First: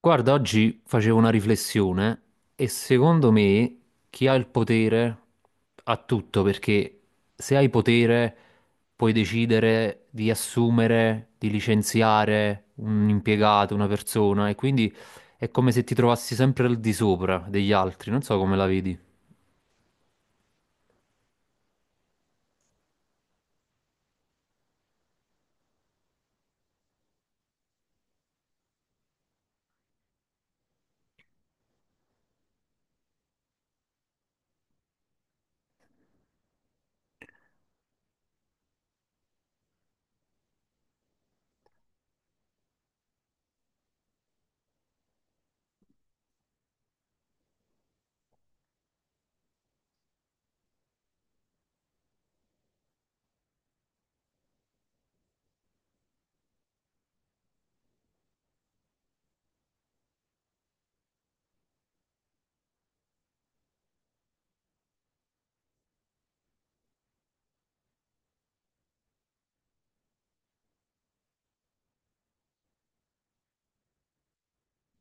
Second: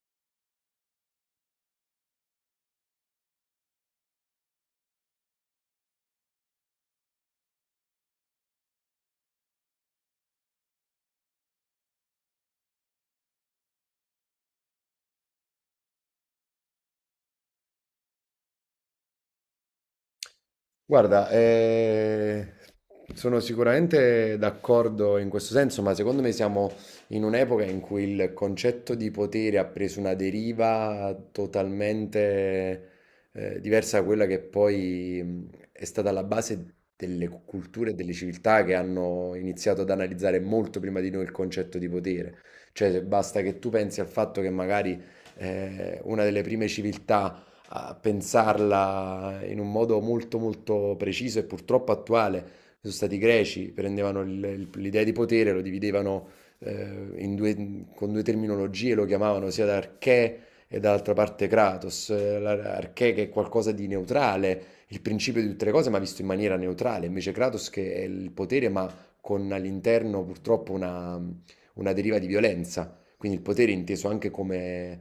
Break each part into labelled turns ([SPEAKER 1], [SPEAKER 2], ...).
[SPEAKER 1] Guarda, oggi facevo una riflessione e secondo me chi ha il potere ha tutto, perché se hai potere puoi decidere di assumere, di licenziare un impiegato, una persona, e quindi è come se ti trovassi sempre al di sopra degli altri, non so come la vedi.
[SPEAKER 2] Guarda, sono sicuramente d'accordo in questo senso, ma secondo me siamo in un'epoca in cui il concetto di potere ha preso una deriva totalmente diversa da quella che poi è stata la base delle culture e delle civiltà che hanno iniziato ad analizzare molto prima di noi il concetto di potere. Cioè, basta che tu pensi al fatto che magari una delle prime civiltà a pensarla in un modo molto molto preciso e purtroppo attuale. Sono stati i greci, prendevano l'idea di potere, lo dividevano con due terminologie, lo chiamavano sia da archè e dall'altra parte kratos. Archè che è qualcosa di neutrale, il principio di tutte le cose, ma visto in maniera neutrale, invece kratos che è il potere, ma con all'interno purtroppo una deriva di violenza. Quindi il potere inteso anche come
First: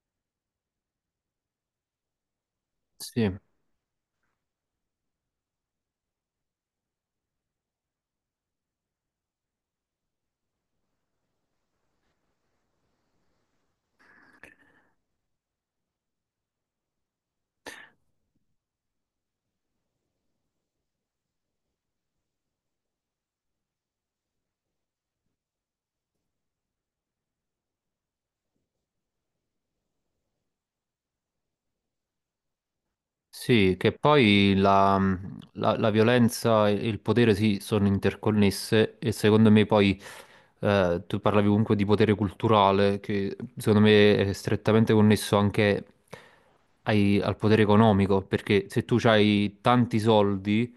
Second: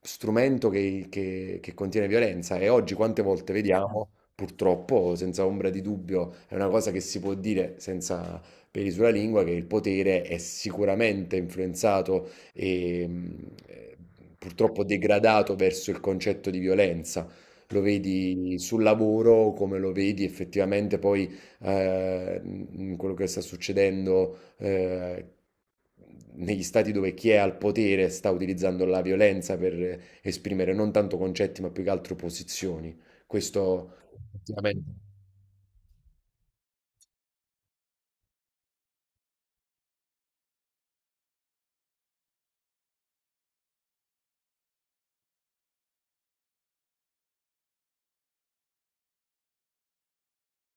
[SPEAKER 2] strumento che contiene violenza e oggi quante
[SPEAKER 1] Sì.
[SPEAKER 2] volte vediamo, purtroppo, senza ombra di dubbio, è una cosa che si può dire senza peli sulla lingua, che il potere è sicuramente influenzato e purtroppo degradato verso il concetto di violenza. Lo vedi sul lavoro, come lo vedi effettivamente poi in quello che sta succedendo negli stati dove chi è al potere sta utilizzando la violenza per esprimere non tanto concetti, ma più che altro posizioni.
[SPEAKER 1] Sì, che
[SPEAKER 2] Questo
[SPEAKER 1] poi
[SPEAKER 2] effettivamente.
[SPEAKER 1] la violenza e il potere sì, sono interconnesse e secondo me poi tu parlavi comunque di potere culturale che secondo me è strettamente connesso anche al potere economico perché se tu hai tanti soldi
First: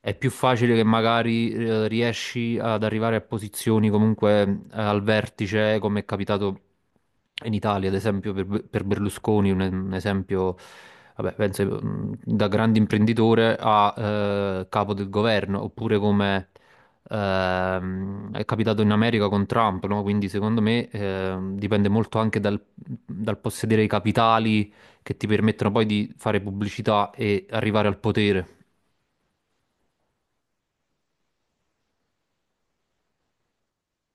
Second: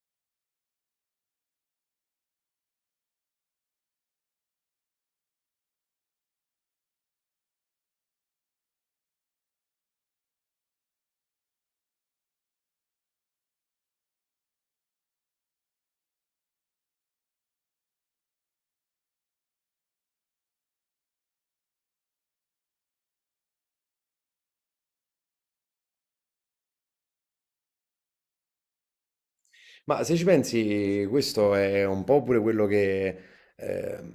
[SPEAKER 1] è più facile che magari riesci ad arrivare a posizioni comunque al vertice, come è capitato in Italia, ad esempio per Berlusconi, un esempio, vabbè, penso da grande imprenditore a capo del governo, oppure come è capitato in America con Trump, no? Quindi secondo me dipende molto anche dal possedere i capitali che ti permettono poi di fare pubblicità e arrivare al potere.
[SPEAKER 2] Ma se ci pensi, questo è un po' pure quello che... ehm,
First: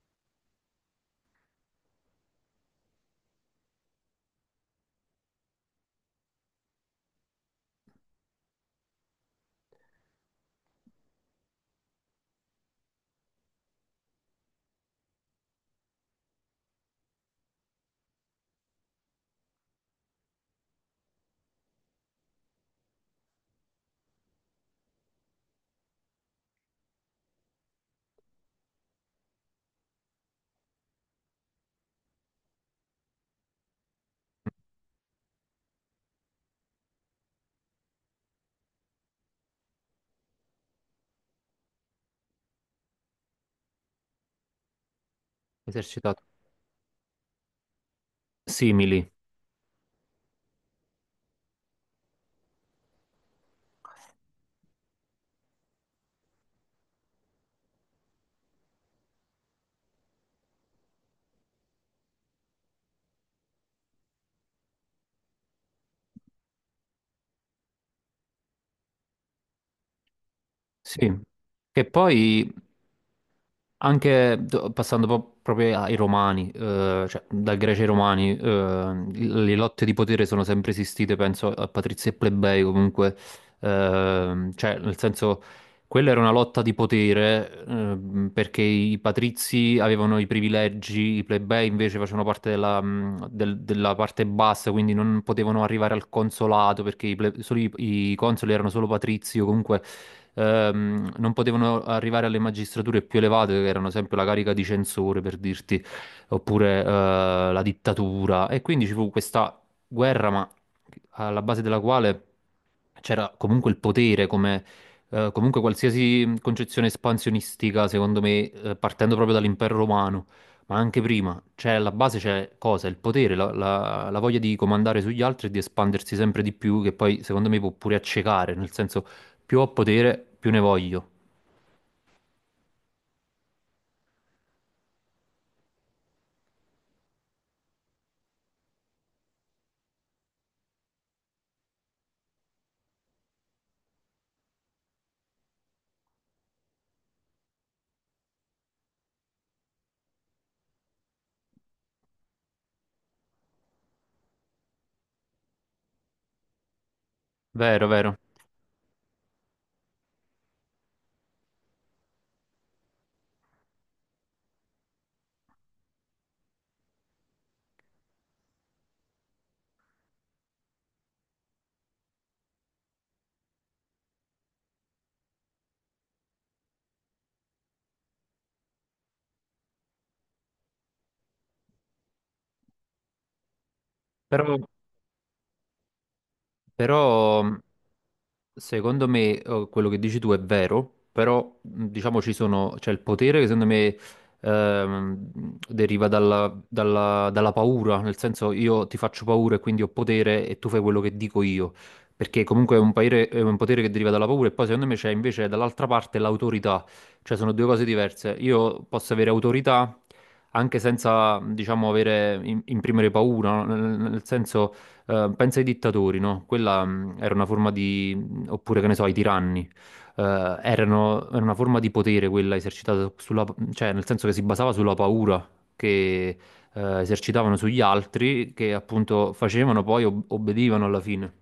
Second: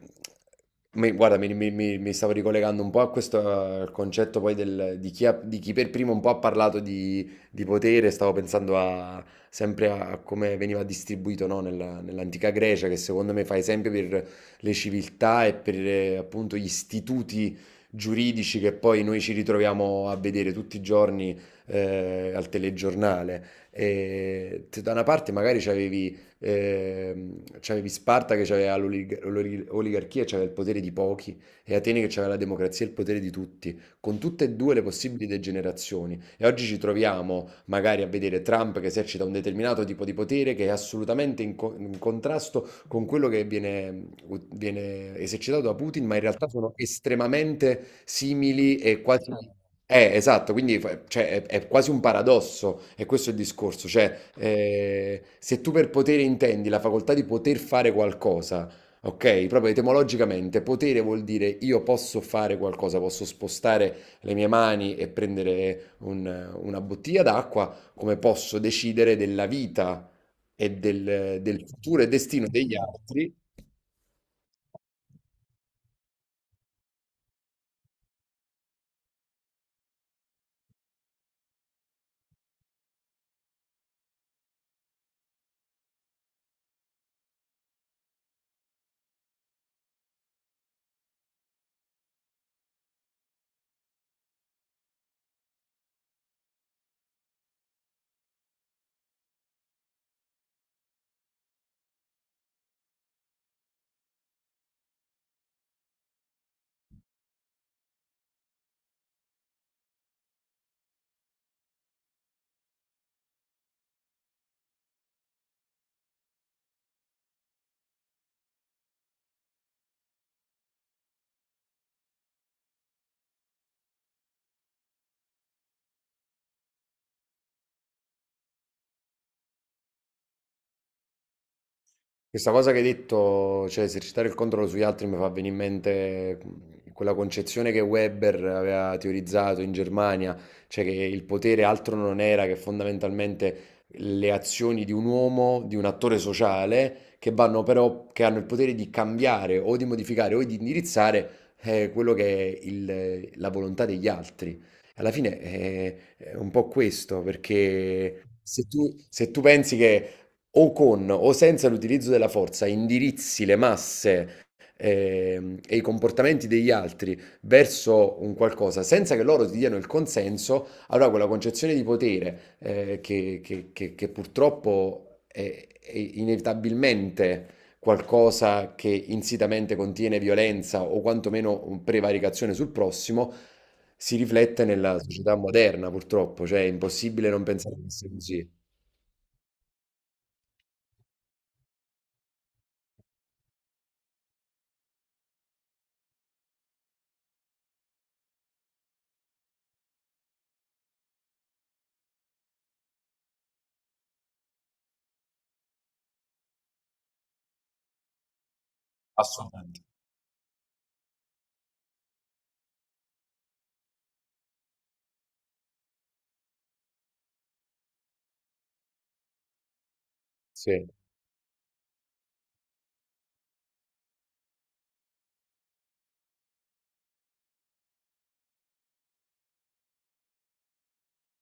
[SPEAKER 2] guarda, mi stavo ricollegando un po' a questo al concetto poi di di chi per primo un po' ha parlato di potere, sempre a come veniva distribuito, no, nell'antica Grecia, che secondo me fa esempio per le civiltà e per appunto gli istituti giuridici che poi noi ci ritroviamo a vedere tutti i giorni al telegiornale. E se da una parte magari c'avevi Sparta che aveva l'oligarchia, e c'aveva il potere di pochi, e Atene che aveva la democrazia e il potere di tutti, con tutte e due le possibili degenerazioni. E oggi ci troviamo magari a vedere Trump che esercita un determinato tipo di potere che è assolutamente in contrasto con quello viene esercitato da Putin, ma in
[SPEAKER 1] Esercitato.
[SPEAKER 2] realtà sono estremamente simili e
[SPEAKER 1] Simili,
[SPEAKER 2] quasi esatto, quindi cioè, è quasi un paradosso, e questo è il discorso, cioè se tu per potere intendi la facoltà di poter fare qualcosa, ok? Proprio etimologicamente, potere vuol dire io posso fare qualcosa, posso spostare le mie mani e prendere una bottiglia d'acqua, come posso decidere della vita e
[SPEAKER 1] sì.
[SPEAKER 2] del
[SPEAKER 1] Che
[SPEAKER 2] futuro e destino
[SPEAKER 1] poi
[SPEAKER 2] degli altri.
[SPEAKER 1] anche proprio ai romani, cioè dal greci ai romani, le lotte di potere sono sempre esistite, penso a patrizi e plebei comunque, cioè nel senso quella era una lotta di potere, perché i patrizi avevano i privilegi, i plebei invece facevano parte della parte bassa, quindi non potevano arrivare al consolato perché solo i consoli erano solo patrizi o comunque non potevano arrivare alle magistrature più elevate, che erano sempre la carica di censore, per dirti, oppure la dittatura. E quindi ci fu questa guerra, ma alla base della quale c'era comunque il potere come... comunque qualsiasi concezione espansionistica, secondo me, partendo proprio dall'impero romano, ma anche prima, c'è alla base c'è cosa? Il potere, la voglia di comandare sugli altri e di espandersi sempre di più, che poi secondo me può pure accecare, nel senso più ho potere, più ne voglio.
[SPEAKER 2] Questa cosa che hai detto, cioè esercitare il controllo sugli altri, mi fa venire in mente quella concezione che Weber aveva teorizzato in Germania, cioè che il potere altro non era che fondamentalmente le azioni di un uomo, di un attore sociale, che vanno però, che hanno il potere di cambiare o di modificare o di indirizzare quello che è la volontà degli altri. Alla fine è un po' questo,
[SPEAKER 1] Vero, vero.
[SPEAKER 2] perché se tu pensi che o con o senza l'utilizzo della forza indirizzi le masse e i comportamenti degli altri verso un qualcosa senza che loro ti diano il consenso, allora quella concezione di potere che purtroppo è inevitabilmente qualcosa che insitamente contiene violenza o quantomeno prevaricazione sul prossimo, si
[SPEAKER 1] Però,
[SPEAKER 2] riflette nella società moderna, purtroppo, cioè è impossibile non
[SPEAKER 1] però mh,
[SPEAKER 2] pensare che sia così.
[SPEAKER 1] secondo me quello che dici tu è vero, però diciamo ci sono, c'è il potere che secondo me deriva dalla paura, nel senso io ti faccio paura e quindi ho potere e tu fai quello che dico io, perché comunque è è un potere che deriva dalla paura e poi secondo me c'è invece dall'altra parte l'autorità, cioè sono due cose diverse. Io posso avere
[SPEAKER 2] Assolutamente.
[SPEAKER 1] autorità anche senza, diciamo, avere, imprimere paura, no? Nel senso... pensa ai dittatori, no? Quella era una forma di... oppure che ne so, ai tiranni.
[SPEAKER 2] Sì.
[SPEAKER 1] Era una forma di potere quella esercitata sulla... cioè nel senso che si basava sulla paura che esercitavano sugli altri, che appunto facevano poi obbedivano alla fine.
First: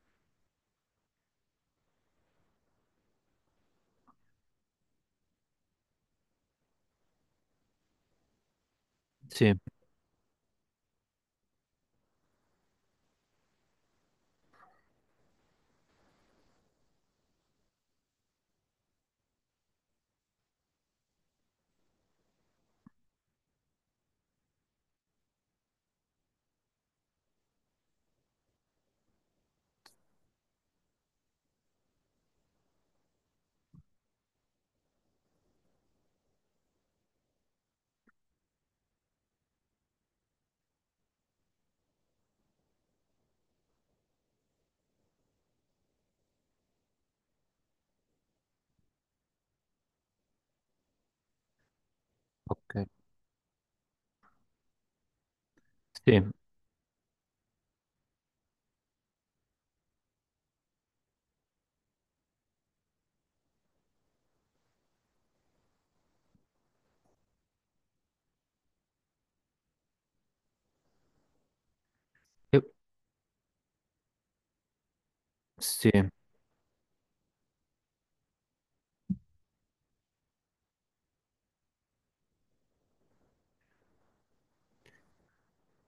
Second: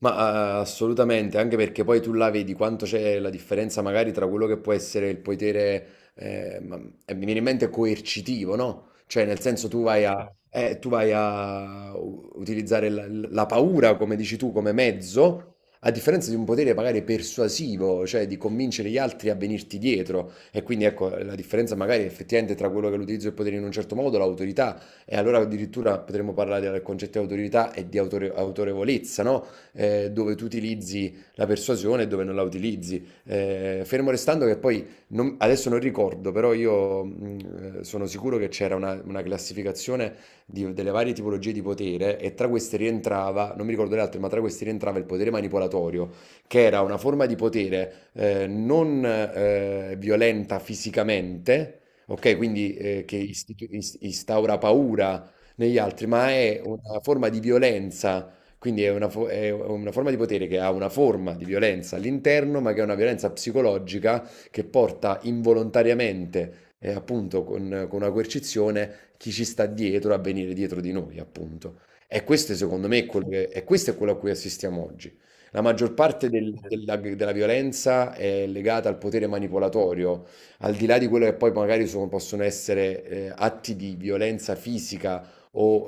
[SPEAKER 2] Ma, assolutamente, anche perché poi tu là vedi quanto c'è la differenza magari tra quello che può essere il potere, e mi viene in mente coercitivo, no, cioè nel
[SPEAKER 1] Sì,
[SPEAKER 2] senso tu vai a. Certo. Tu vai a u utilizzare la paura, come dici tu, come mezzo, a differenza di un potere magari persuasivo, cioè di convincere gli altri a venirti dietro. E quindi ecco, la differenza magari effettivamente tra quello che è l'utilizzo del potere in un certo modo, l'autorità, e allora addirittura potremmo parlare del concetto di autorità e di autorevolezza, no, dove tu utilizzi la persuasione e dove non la utilizzi. Fermo restando che poi, adesso non ricordo, però io sono sicuro che c'era una classificazione delle varie tipologie di potere e tra queste rientrava, non mi ricordo le altre, ma tra queste rientrava il potere manipolatorio, che era una forma di potere non violenta fisicamente. Ok, quindi
[SPEAKER 1] ok.
[SPEAKER 2] che instaura paura negli altri,
[SPEAKER 1] Sì.
[SPEAKER 2] ma è una forma di violenza, quindi è è una forma di potere che ha una forma di violenza all'interno, ma che è una violenza psicologica che porta involontariamente e appunto con una coercizione chi ci sta dietro a venire dietro di noi, appunto. E questo
[SPEAKER 1] E-
[SPEAKER 2] secondo me è quello, questo è quello a cui assistiamo oggi. La
[SPEAKER 1] sì.
[SPEAKER 2] maggior parte della violenza è legata al potere manipolatorio, al di là di quello che poi magari possono essere atti di violenza fisica o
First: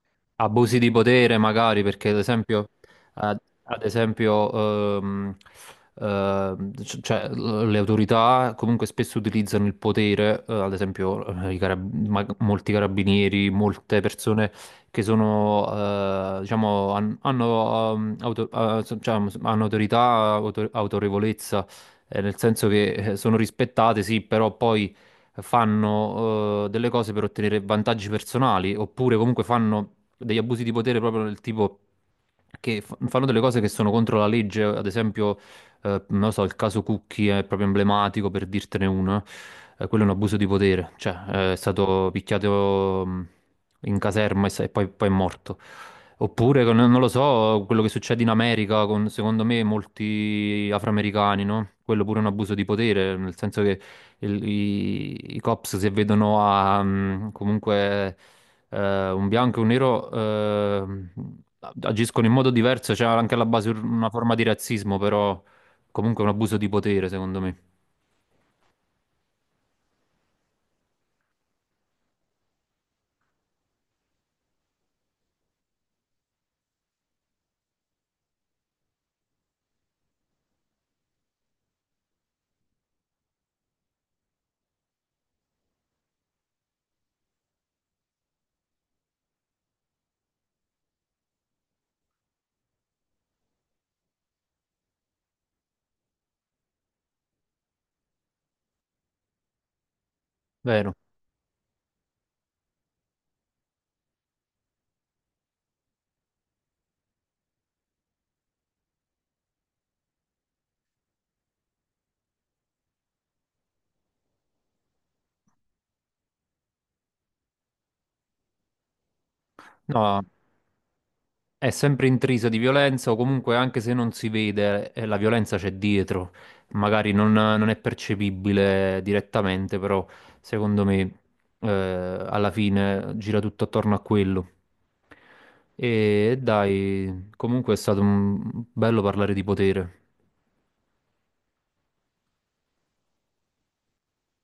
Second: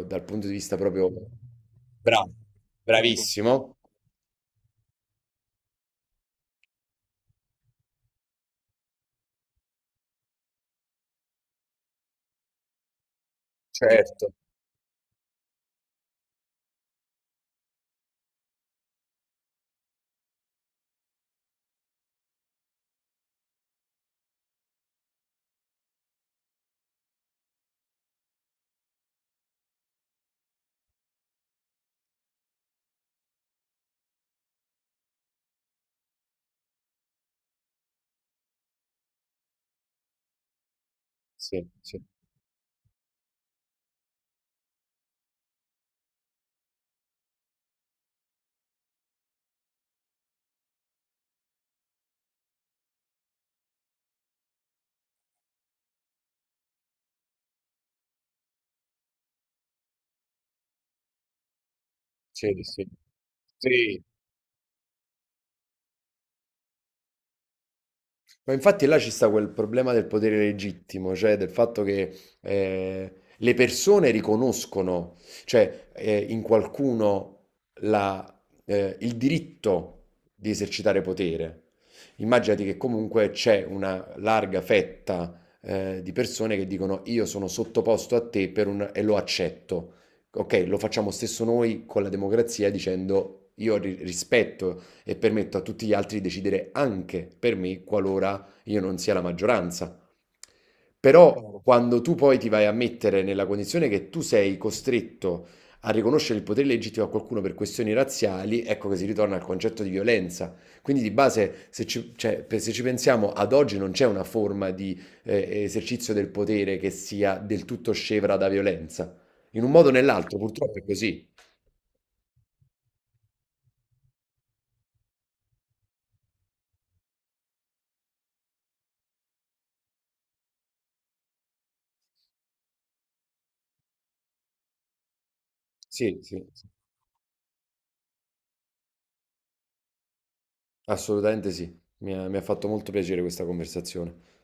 [SPEAKER 2] dal punto di vista
[SPEAKER 1] Abusi di
[SPEAKER 2] proprio.
[SPEAKER 1] potere magari perché ad esempio, ad,
[SPEAKER 2] Bravissimo,
[SPEAKER 1] ad esempio cioè, le autorità comunque spesso utilizzano il potere, ad esempio molti carabinieri, molte
[SPEAKER 2] certo,
[SPEAKER 1] persone che sono, diciamo, hanno, cioè, hanno autorità, autorevolezza, nel senso che sono rispettate, sì, però poi fanno delle cose per ottenere vantaggi personali, oppure comunque fanno degli abusi di potere proprio del tipo che fanno delle cose che sono contro la legge, ad esempio, non lo so, il caso Cucchi è proprio emblematico per dirtene uno, quello è un abuso di potere, cioè è
[SPEAKER 2] sì, sì,
[SPEAKER 1] stato picchiato in caserma e poi, poi è morto. Oppure, non lo so, quello che succede in America con, secondo me, molti afroamericani, no? Quello pure è un abuso di potere, nel senso che i cops si vedono a mm, comunque un bianco e un nero agiscono in modo
[SPEAKER 2] sì, sì.
[SPEAKER 1] diverso, c'è anche alla base
[SPEAKER 2] Sì.
[SPEAKER 1] una forma di razzismo, però comunque è un abuso di potere, secondo me.
[SPEAKER 2] Ma infatti là ci sta quel problema del potere legittimo, cioè del fatto che le persone riconoscono, cioè in qualcuno la- il diritto di esercitare potere. Immaginati che comunque c'è una larga fetta di persone che dicono io sono sottoposto a te per e lo accetto. Ok, lo facciamo stesso noi con la democrazia dicendo io rispetto e permetto a tutti gli altri di decidere anche per me qualora io non sia la maggioranza.
[SPEAKER 1] Vero?
[SPEAKER 2] Però, chiaro, quando tu poi ti vai a mettere nella condizione che tu sei costretto a riconoscere il potere legittimo a qualcuno per questioni razziali, ecco che si ritorna al concetto di violenza. Quindi di base, se ci, cioè, se ci pensiamo, ad oggi non c'è una forma di esercizio del potere che sia del tutto scevra da violenza. In un modo o
[SPEAKER 1] No.
[SPEAKER 2] nell'altro, purtroppo è così.
[SPEAKER 1] È sempre intrisa di violenza o comunque anche se non si vede, la violenza c'è dietro, magari non è percepibile direttamente, però secondo me alla fine gira tutto attorno a quello.
[SPEAKER 2] Sì,
[SPEAKER 1] E
[SPEAKER 2] sì, sì,
[SPEAKER 1] dai, comunque è stato bello parlare di potere.
[SPEAKER 2] assolutamente sì. Mi ha fatto molto piacere questa conversazione.